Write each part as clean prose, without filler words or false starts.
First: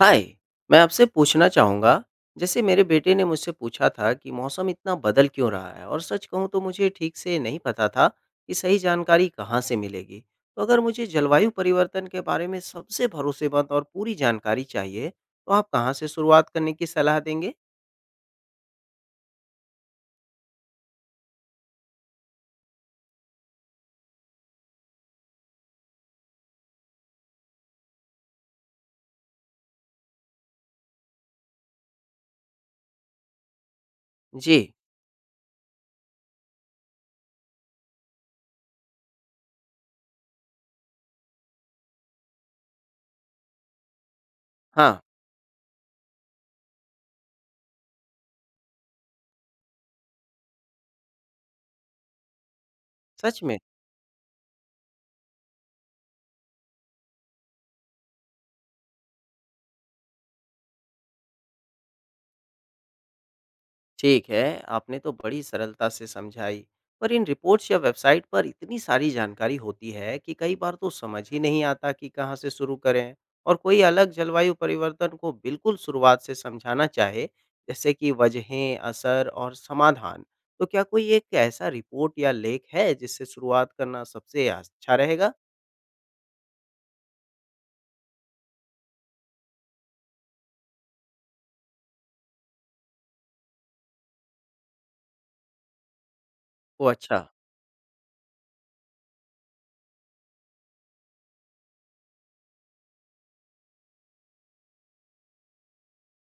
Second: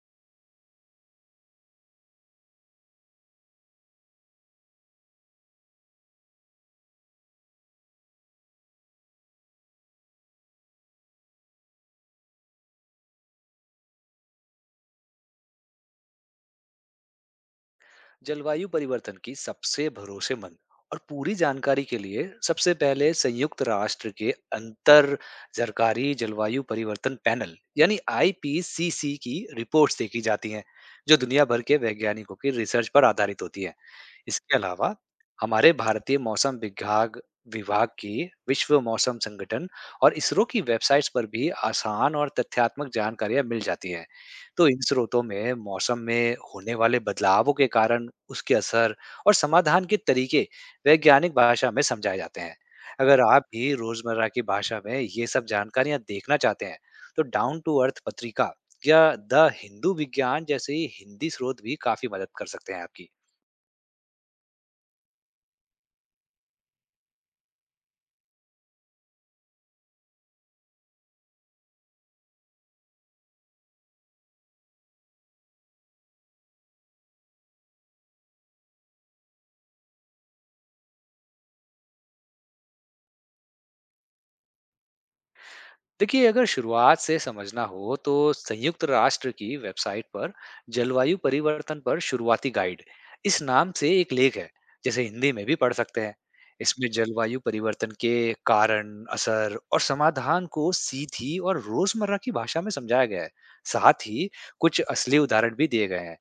हाय। मैं आपसे पूछना चाहूँगा। जैसे मेरे बेटे ने मुझसे पूछा था कि मौसम इतना बदल क्यों रहा है और सच कहूँ तो मुझे ठीक से नहीं पता था कि सही जानकारी कहाँ से मिलेगी। तो अगर मुझे जलवायु परिवर्तन के बारे में सबसे भरोसेमंद और पूरी जानकारी चाहिए तो आप कहाँ से शुरुआत करने की सलाह देंगे। जलवायु परिवर्तन की सबसे भरोसेमंद और पूरी जानकारी के लिए सबसे पहले संयुक्त राष्ट्र के अंतर सरकारी जलवायु परिवर्तन पैनल यानी आईपीसीसी की रिपोर्ट्स देखी जाती हैं, जो दुनिया भर के वैज्ञानिकों की रिसर्च पर आधारित होती है। इसके जी। अलावा हमारे भारतीय मौसम विभाग विभाग की, विश्व मौसम संगठन और इसरो की वेबसाइट्स पर भी आसान और तथ्यात्मक जानकारियां मिल जाती हैं। तो इन हाँ। स्रोतों में मौसम में होने वाले बदलावों के कारण, उसके असर और समाधान के तरीके वैज्ञानिक भाषा में समझाए जाते हैं। अगर सच आप में। भी रोजमर्रा की भाषा में ये सब जानकारियां देखना चाहते हैं, तो डाउन टू अर्थ पत्रिका या द हिंदू विज्ञान जैसे हिंदी स्रोत भी काफी मदद कर सकते हैं आपकी। ठीक है, आपने तो बड़ी सरलता से समझाई। पर इन रिपोर्ट्स या वेबसाइट पर इतनी सारी जानकारी होती है कि कई बार तो समझ ही नहीं आता कि कहाँ से शुरू करें। और कोई अलग जलवायु परिवर्तन को बिल्कुल शुरुआत से समझाना चाहे, जैसे कि वजहें, असर और समाधान, तो क्या कोई एक ऐसा रिपोर्ट या लेख है जिससे शुरुआत करना सबसे अच्छा रहेगा? देखिए, अगर शुरुआत से समझना हो तो संयुक्त राष्ट्र की वेबसाइट पर जलवायु परिवर्तन पर शुरुआती गाइड इस नाम से एक लेख है, जैसे हिंदी में भी पढ़ सकते हैं। इसमें ओह अच्छा। जलवायु परिवर्तन के कारण, असर और समाधान को सीधी और रोजमर्रा की भाषा में समझाया गया है। साथ ही कुछ असली उदाहरण भी दिए गए हैं।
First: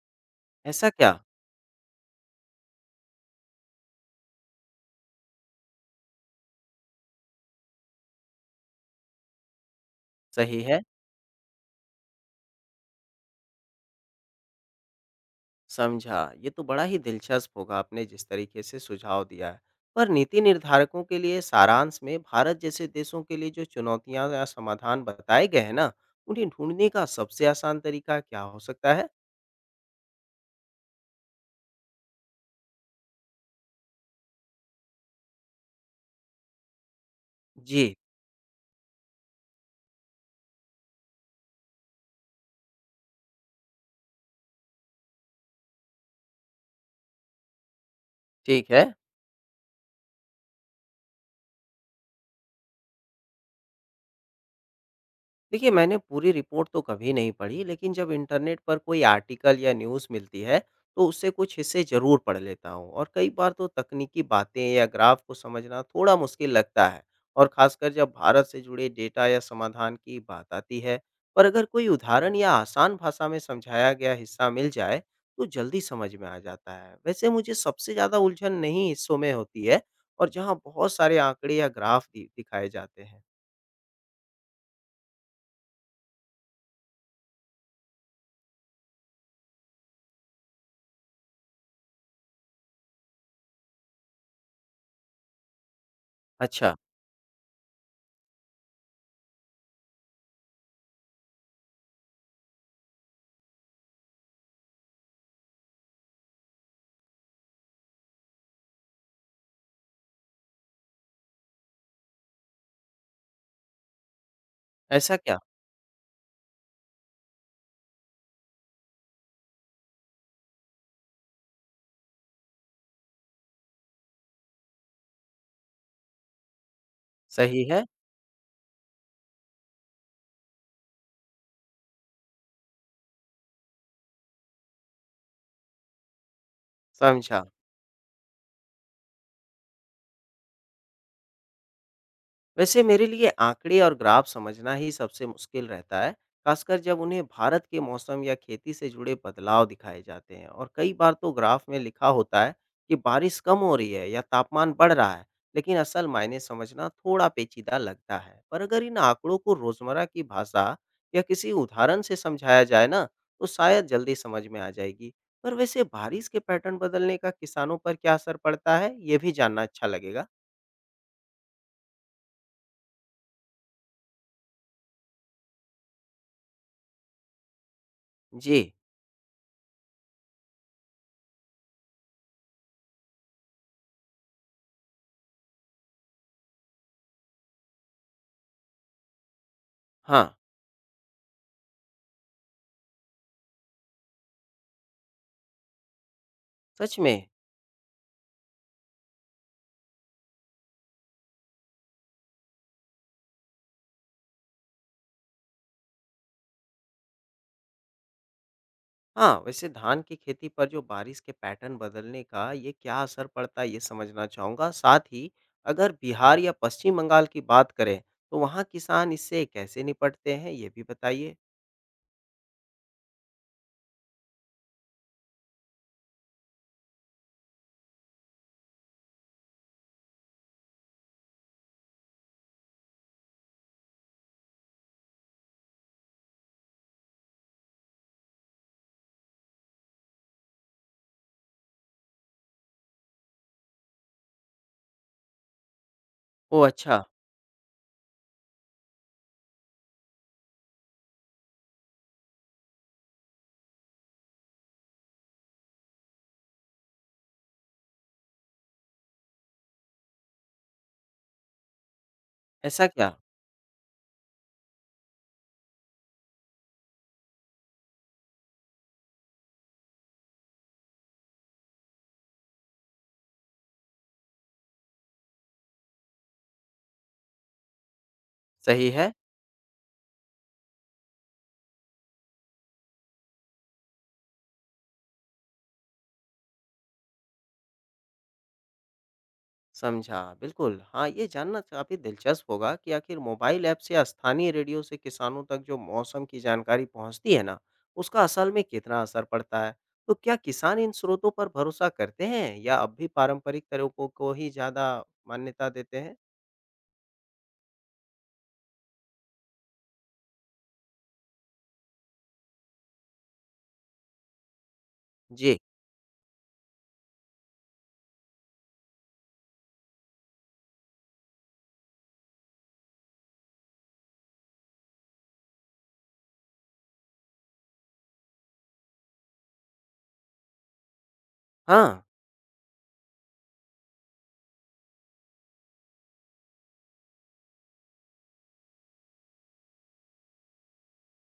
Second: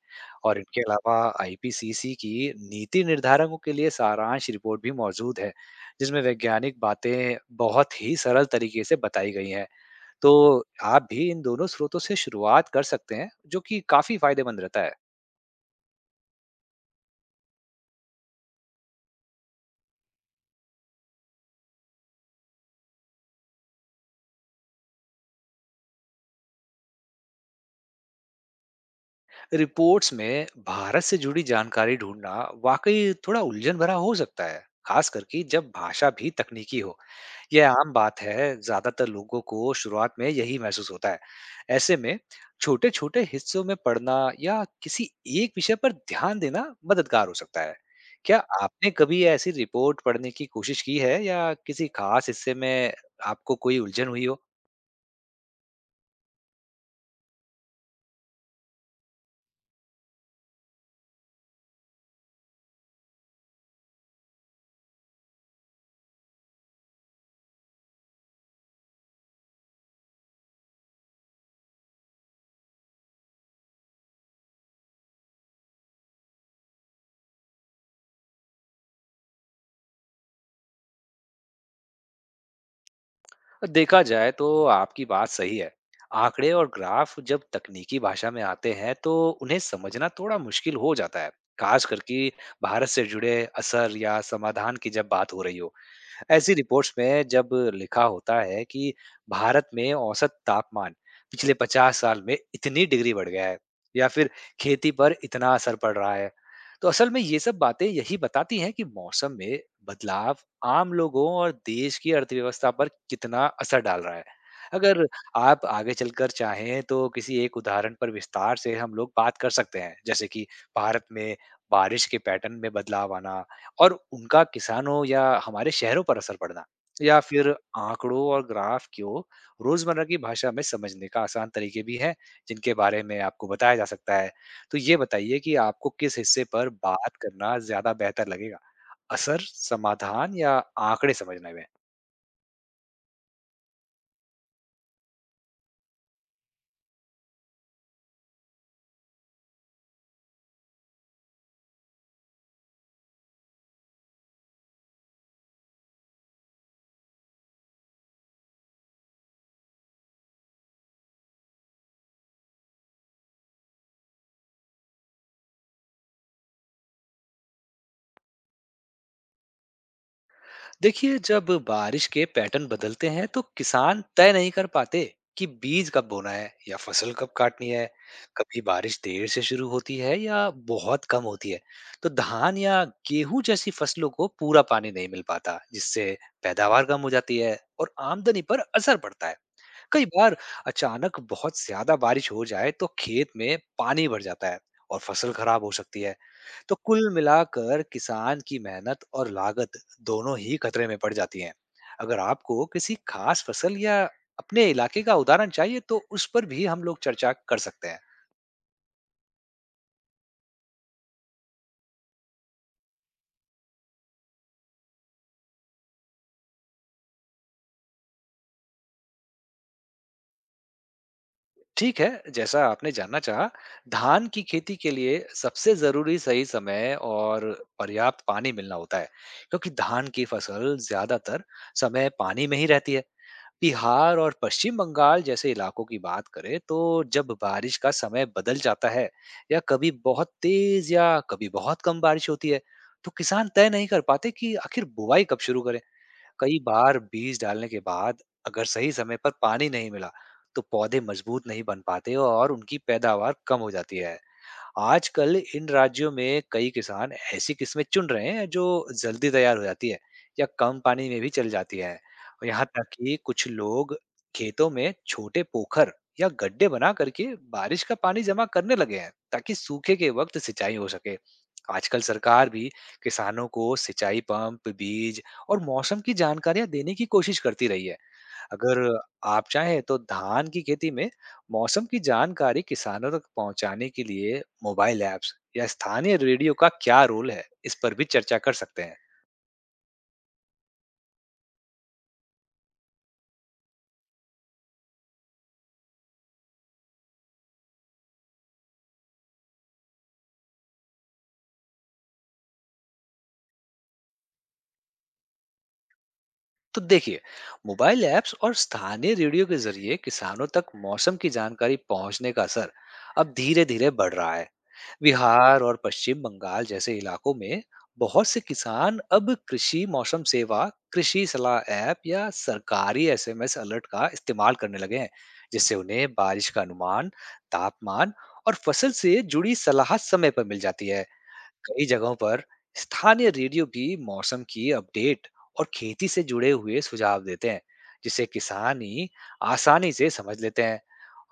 और इनके ऐसा अलावा क्या? आईपीसीसी की नीति निर्धारकों के लिए सारांश रिपोर्ट भी मौजूद है, जिसमें वैज्ञानिक बातें बहुत ही सरल तरीके से बताई गई हैं। तो सही है। आप भी इन दोनों स्रोतों से शुरुआत कर सकते हैं, जो कि काफी फायदेमंद रहता है। समझा। ये तो बड़ा ही दिलचस्प होगा। आपने जिस तरीके से सुझाव दिया है, पर नीति निर्धारकों के लिए सारांश में भारत जैसे देशों के लिए जो चुनौतियां या समाधान बताए गए हैं ना, उन्हें ढूंढने का सबसे आसान तरीका क्या हो सकता है? रिपोर्ट्स में भारत से जुड़ी जानकारी ढूंढना वाकई थोड़ा उलझन भरा हो सकता है, खास करके जब भाषा भी तकनीकी हो। यह आम जी। बात है, ज्यादातर लोगों को शुरुआत में यही महसूस होता है। ऐसे में छोटे-छोटे हिस्सों में पढ़ना या किसी एक विषय पर ध्यान देना मददगार हो सकता है। क्या ठीक है। आपने कभी ऐसी रिपोर्ट पढ़ने की कोशिश की है या किसी खास हिस्से में आपको कोई उलझन हुई हो? देखिए, मैंने पूरी रिपोर्ट तो कभी नहीं पढ़ी, लेकिन जब इंटरनेट पर कोई आर्टिकल या न्यूज़ मिलती है, तो उससे कुछ हिस्से ज़रूर पढ़ लेता हूँ और कई बार तो तकनीकी बातें या ग्राफ को समझना थोड़ा मुश्किल लगता है और ख़ासकर जब भारत से जुड़े डेटा या समाधान की बात आती है। पर अगर कोई उदाहरण या आसान भाषा में समझाया गया हिस्सा मिल जाए, तो जल्दी समझ में आ जाता है। वैसे मुझे सबसे ज़्यादा उलझन इन्हीं हिस्सों में होती है और जहाँ बहुत सारे आंकड़े या ग्राफ दि दिखाए जाते हैं। देखा जाए तो आपकी बात सही है। आंकड़े और ग्राफ जब तकनीकी भाषा में आते हैं तो उन्हें समझना थोड़ा मुश्किल हो जाता है, खास करके भारत से जुड़े असर या समाधान की जब बात हो रही हो। ऐसी अच्छा। रिपोर्ट्स में जब लिखा होता है कि भारत में औसत तापमान पिछले 50 साल में इतनी डिग्री बढ़ गया है, या फिर खेती पर इतना असर पड़ रहा है, तो असल में ये सब बातें यही बताती हैं कि मौसम में बदलाव आम लोगों और देश की अर्थव्यवस्था पर कितना असर डाल रहा है। अगर ऐसा क्या? आप आगे चलकर चाहें तो किसी एक उदाहरण पर विस्तार से हम लोग बात कर सकते हैं, जैसे कि भारत में बारिश के पैटर्न में बदलाव आना और उनका किसानों या हमारे शहरों पर असर पड़ना, या फिर सही है? आंकड़ों और ग्राफ को रोजमर्रा की भाषा में समझने का आसान तरीके भी हैं, जिनके बारे में आपको बताया जा सकता है। तो ये बताइए कि आपको किस हिस्से पर बात समझा। करना ज़्यादा बेहतर लगेगा? असर, समाधान या आंकड़े समझने में? वैसे मेरे लिए आंकड़े और ग्राफ समझना ही सबसे मुश्किल रहता है, खासकर जब उन्हें भारत के मौसम या खेती से जुड़े बदलाव दिखाए जाते हैं। और कई बार तो ग्राफ में लिखा होता है कि बारिश कम हो रही है या तापमान बढ़ रहा है, लेकिन असल मायने समझना थोड़ा पेचीदा लगता है। पर अगर इन आंकड़ों को रोजमर्रा की भाषा या किसी उदाहरण से समझाया जाए ना, तो शायद जल्दी समझ में आ जाएगी। पर वैसे बारिश के पैटर्न बदलने का किसानों पर क्या असर पड़ता है, ये भी जानना अच्छा लगेगा। देखिए, जब बारिश के पैटर्न बदलते हैं तो किसान तय नहीं कर पाते कि बीज कब बोना है या फसल कब काटनी है। कभी जी। बारिश देर से शुरू होती है या बहुत कम होती है, तो धान या गेहूं जैसी फसलों को पूरा पानी नहीं मिल पाता, जिससे पैदावार कम हो जाती है और आमदनी पर असर पड़ता है। कई हाँ। बार अचानक बहुत ज्यादा बारिश हो जाए तो खेत में पानी भर जाता है और फसल खराब हो सकती है। तो सच कुल में? मिलाकर किसान की मेहनत और लागत दोनों ही खतरे में पड़ जाती हैं। अगर आपको किसी खास फसल या अपने इलाके का उदाहरण चाहिए तो उस पर भी हम लोग चर्चा कर सकते हैं। हाँ, वैसे धान की खेती पर जो बारिश के पैटर्न बदलने का ये क्या असर पड़ता है, ये समझना चाहूँगा। साथ ही अगर बिहार या पश्चिम बंगाल की बात करें, तो वहाँ किसान इससे कैसे निपटते हैं, ये भी बताइए? ठीक है, जैसा आपने जानना चाहा, धान की खेती के लिए सबसे जरूरी सही समय और पर्याप्त पानी मिलना होता है, क्योंकि धान की फसल ज्यादातर समय पानी में ही रहती है। बिहार और पश्चिम बंगाल जैसे इलाकों की बात करें तो जब बारिश का समय बदल जाता है, या कभी बहुत तेज या कभी बहुत कम बारिश होती है, तो किसान तय नहीं कर पाते कि आखिर बुआई कब शुरू करें। कई ओह बार अच्छा। बीज डालने के बाद अगर सही समय पर पानी नहीं मिला तो पौधे मजबूत नहीं बन पाते और उनकी पैदावार कम हो जाती है। आजकल इन राज्यों में कई किसान ऐसी किस्में चुन रहे हैं जो जल्दी तैयार हो जाती है या कम पानी में भी चल जाती है। और यहाँ ऐसा तक क्या? कि कुछ लोग खेतों में छोटे पोखर या गड्ढे बना करके बारिश का पानी जमा करने लगे हैं, ताकि सूखे के वक्त सिंचाई हो सके। आजकल सरकार भी किसानों को सिंचाई पंप, बीज और मौसम की जानकारियां देने की कोशिश करती रही है। अगर सही है। आप चाहें तो धान की खेती में मौसम की जानकारी किसानों तक पहुंचाने के लिए मोबाइल ऐप्स या स्थानीय रेडियो का क्या रोल है, इस पर भी चर्चा कर सकते हैं। समझा, बिल्कुल। हाँ, ये जानना काफ़ी दिलचस्प होगा कि आखिर मोबाइल ऐप से या स्थानीय रेडियो से किसानों तक जो मौसम की जानकारी पहुँचती है ना, उसका असल में कितना असर पड़ता है? तो क्या किसान इन स्रोतों पर भरोसा करते हैं या अब भी पारंपरिक तरीकों को ही ज़्यादा मान्यता देते हैं? तो देखिए, मोबाइल ऐप्स और स्थानीय रेडियो के जरिए किसानों तक मौसम की जानकारी पहुंचने का असर अब धीरे धीरे बढ़ रहा है। जी। बिहार और पश्चिम बंगाल जैसे इलाकों में बहुत से किसान अब कृषि मौसम सेवा, कृषि सलाह ऐप या सरकारी एसएमएस अलर्ट का इस्तेमाल करने लगे हैं, जिससे उन्हें बारिश का अनुमान, तापमान और फसल से जुड़ी सलाह समय पर मिल जाती है। कई हाँ। जगहों पर स्थानीय रेडियो भी मौसम की अपडेट और खेती से जुड़े हुए सुझाव देते हैं, जिसे किसान ही आसानी से समझ लेते हैं।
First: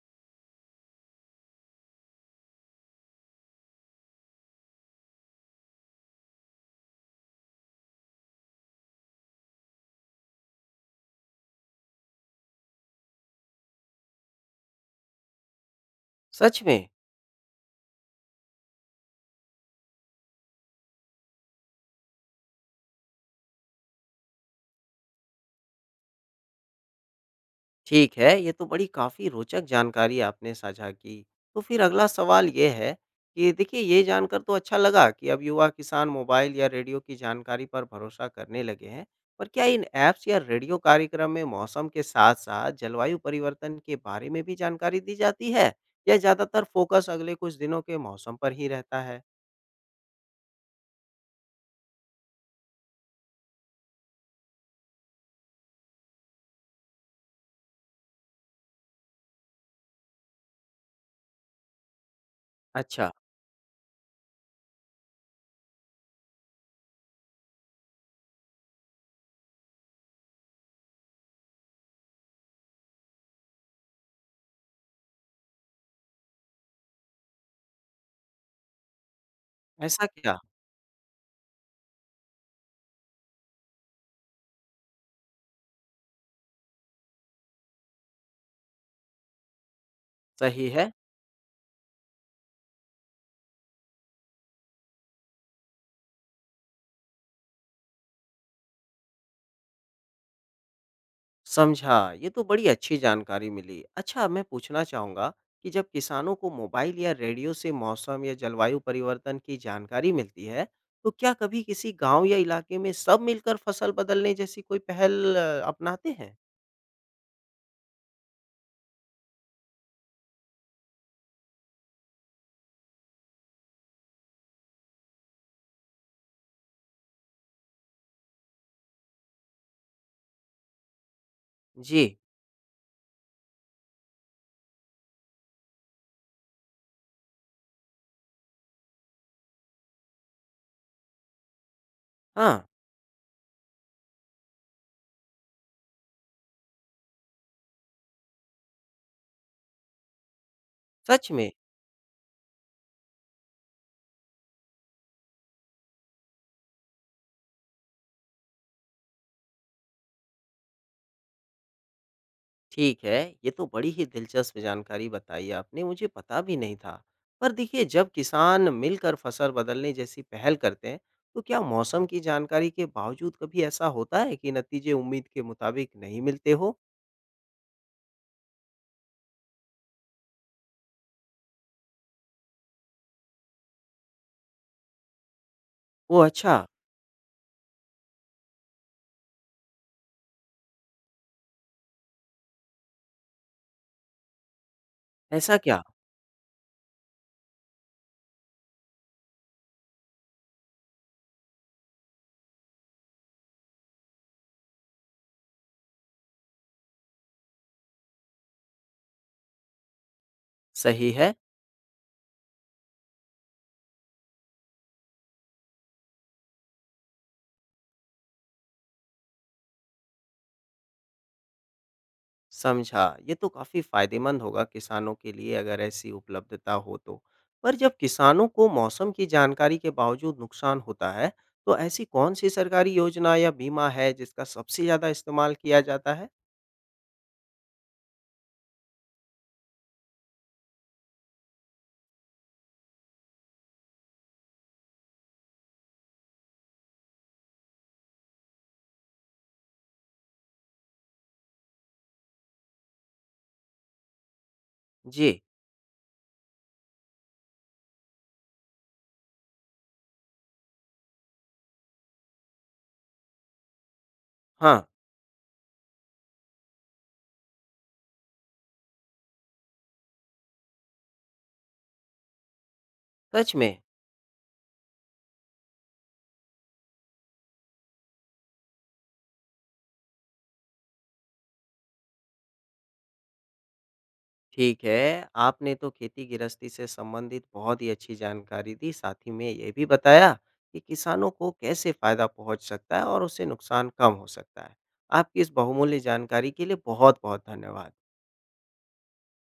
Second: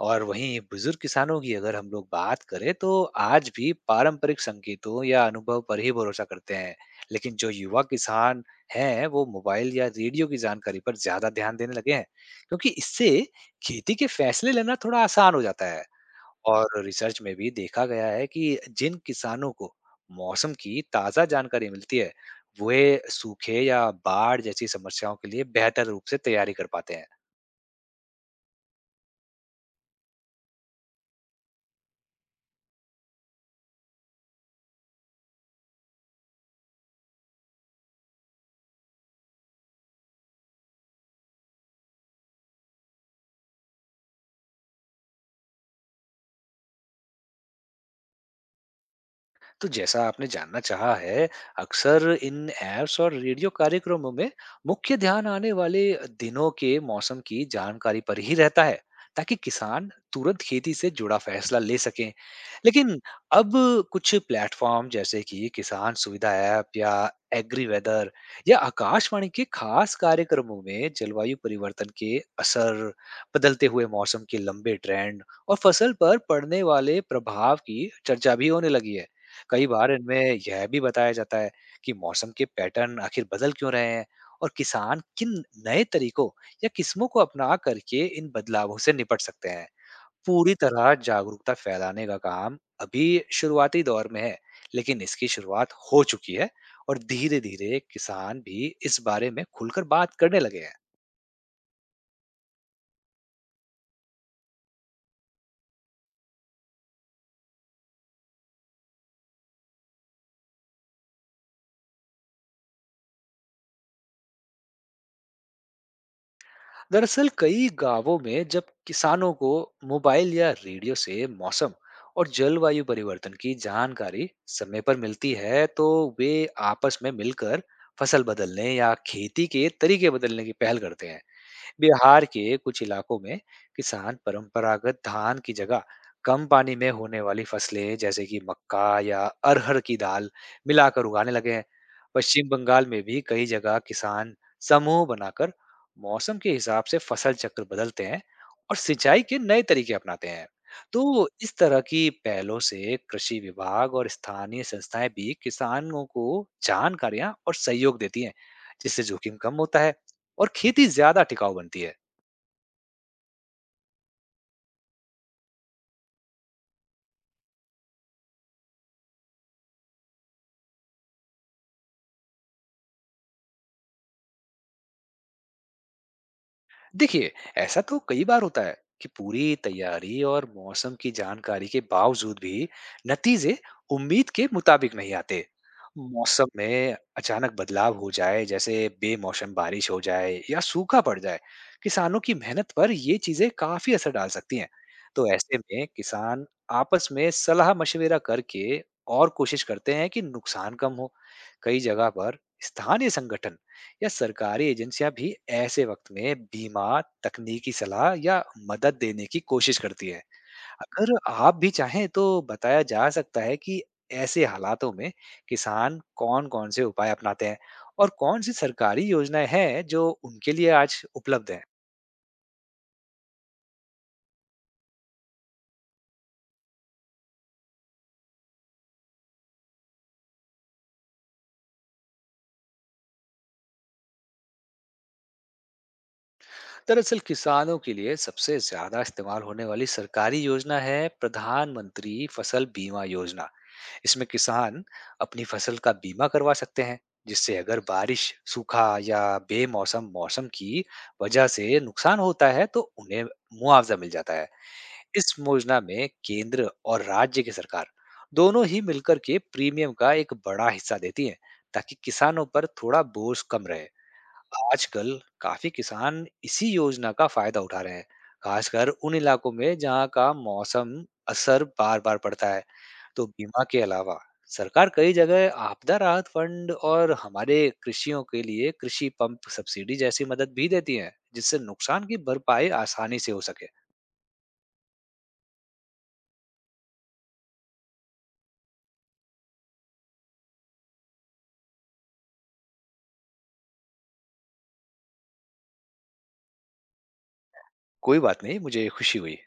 और वहीं बुजुर्ग किसानों की अगर हम लोग बात करें तो आज भी पारंपरिक संकेतों या अनुभव पर ही भरोसा करते हैं, लेकिन जो युवा किसान हैं वो मोबाइल या रेडियो की जानकारी पर ज्यादा ध्यान देने लगे हैं, क्योंकि इससे खेती के फैसले लेना थोड़ा आसान हो जाता है। सच और में। रिसर्च में भी देखा गया है कि जिन किसानों को मौसम की ताज़ा जानकारी मिलती है, वे सूखे या बाढ़ जैसी समस्याओं के लिए बेहतर रूप से तैयारी कर पाते हैं। ठीक है, ये तो बड़ी काफ़ी रोचक जानकारी आपने साझा की। तो फिर अगला सवाल ये है कि, देखिए, ये जानकर तो अच्छा लगा कि अब युवा किसान मोबाइल या रेडियो की जानकारी पर भरोसा करने लगे हैं। पर क्या इन ऐप्स या रेडियो कार्यक्रम में मौसम के साथ-साथ जलवायु परिवर्तन के बारे में भी जानकारी दी जाती है? या ज़्यादातर फ़ोकस अगले कुछ दिनों के मौसम पर ही रहता है? तो जैसा आपने जानना चाहा है, अक्सर इन ऐप्स और रेडियो कार्यक्रमों में मुख्य ध्यान आने वाले दिनों के मौसम की जानकारी पर ही रहता है, ताकि किसान तुरंत खेती से जुड़ा फैसला ले सकें। लेकिन अच्छा। अब कुछ प्लेटफॉर्म जैसे कि किसान सुविधा ऐप या एग्री वेदर या आकाशवाणी के खास कार्यक्रमों में जलवायु परिवर्तन के असर, बदलते हुए मौसम के लंबे ट्रेंड और फसल पर पड़ने वाले प्रभाव की चर्चा भी होने लगी है। कई बार ऐसा क्या? इनमें यह भी बताया जाता है कि मौसम के पैटर्न आखिर बदल क्यों रहे हैं और किसान किन नए तरीकों या किस्मों को अपना करके इन बदलावों से निपट सकते हैं। पूरी सही है? तरह जागरूकता फैलाने का काम अभी शुरुआती दौर में है, लेकिन इसकी शुरुआत हो चुकी है और धीरे धीरे किसान भी इस बारे में खुलकर बात करने लगे हैं। समझा, ये तो बड़ी अच्छी जानकारी मिली। अच्छा, मैं पूछना चाहूँगा कि जब किसानों को मोबाइल या रेडियो से मौसम या जलवायु परिवर्तन की जानकारी मिलती है, तो क्या कभी किसी गांव या इलाके में सब मिलकर फसल बदलने जैसी कोई पहल अपनाते हैं? दरअसल कई गांवों में जब किसानों को मोबाइल या रेडियो से मौसम और जलवायु परिवर्तन की जानकारी समय पर मिलती है, तो वे आपस में मिलकर फसल बदलने या खेती के तरीके बदलने की पहल करते हैं। जी। बिहार के कुछ इलाकों में किसान परंपरागत धान की जगह कम पानी में होने वाली फसलें जैसे कि मक्का या अरहर की दाल मिलाकर उगाने लगे हैं। पश्चिम हाँ। बंगाल में भी कई जगह किसान समूह बनाकर मौसम के हिसाब से फसल चक्र बदलते हैं और सिंचाई के नए तरीके अपनाते हैं। तो सच में। इस तरह की पहलों से कृषि विभाग और स्थानीय संस्थाएं भी किसानों को जानकारियां और सहयोग देती हैं, जिससे जोखिम कम होता है और खेती ज्यादा टिकाऊ बनती है। ठीक है, ये तो बड़ी ही दिलचस्प जानकारी बताई आपने, मुझे पता भी नहीं था। पर देखिए, जब किसान मिलकर फसल बदलने जैसी पहल करते हैं, तो क्या मौसम की जानकारी के बावजूद कभी ऐसा होता है कि नतीजे उम्मीद के मुताबिक नहीं मिलते हो? देखिए, ऐसा तो कई बार होता है कि पूरी तैयारी और मौसम की जानकारी के बावजूद भी नतीजे उम्मीद के मुताबिक नहीं आते। ओ मौसम अच्छा। में अचानक बदलाव हो जाए, जैसे बेमौसम बारिश हो जाए या सूखा पड़ जाए, किसानों की मेहनत पर ये चीजें काफी असर डाल सकती हैं। तो ऐसा ऐसे क्या? में किसान आपस में सलाह मशवरा करके और कोशिश करते हैं कि नुकसान कम हो। कई जगह पर स्थानीय संगठन या सरकारी एजेंसियां भी ऐसे वक्त में बीमा, तकनीकी सलाह या मदद देने की कोशिश करती है। सही अगर है। आप भी चाहें तो बताया जा सकता है कि ऐसे हालातों में किसान कौन कौन से उपाय अपनाते हैं और कौन सी सरकारी योजनाएं हैं जो उनके लिए आज उपलब्ध है। समझा। ये तो काफ़ी फ़ायदेमंद होगा किसानों के लिए अगर ऐसी उपलब्धता हो तो। पर जब किसानों को मौसम की जानकारी के बावजूद नुकसान होता है, तो ऐसी कौन-सी सरकारी योजना या बीमा है जिसका सबसे ज़्यादा इस्तेमाल किया जाता है? दरअसल किसानों के लिए सबसे ज्यादा इस्तेमाल होने वाली सरकारी योजना है प्रधानमंत्री फसल बीमा योजना। इसमें किसान अपनी फसल का बीमा करवा सकते हैं, जिससे अगर बारिश, सूखा या बेमौसम मौसम की वजह से नुकसान होता है तो उन्हें मुआवजा मिल जाता है। इस जी। योजना में केंद्र और राज्य की सरकार दोनों ही मिलकर के प्रीमियम का एक बड़ा हिस्सा देती है, ताकि किसानों पर थोड़ा बोझ कम रहे। हाँ। आजकल काफी किसान इसी योजना का फायदा उठा रहे हैं, खासकर उन इलाकों में जहां का मौसम असर बार-बार पड़ता है। तो सच बीमा में। के अलावा सरकार कई जगह आपदा राहत फंड और हमारे कृषियों के लिए कृषि पंप सब्सिडी जैसी मदद भी देती है, जिससे नुकसान की भरपाई आसानी से हो सके। ठीक है, आपने तो खेती-गृहस्थी से संबंधित बहुत ही अच्छी जानकारी दी, साथ ही में ये भी बताया कि किसानों को कैसे फ़ायदा पहुँच सकता है और उससे नुकसान कम हो सकता है। आपकी इस बहुमूल्य जानकारी के लिए बहुत-बहुत धन्यवाद। कोई बात नहीं, मुझे खुशी हुई।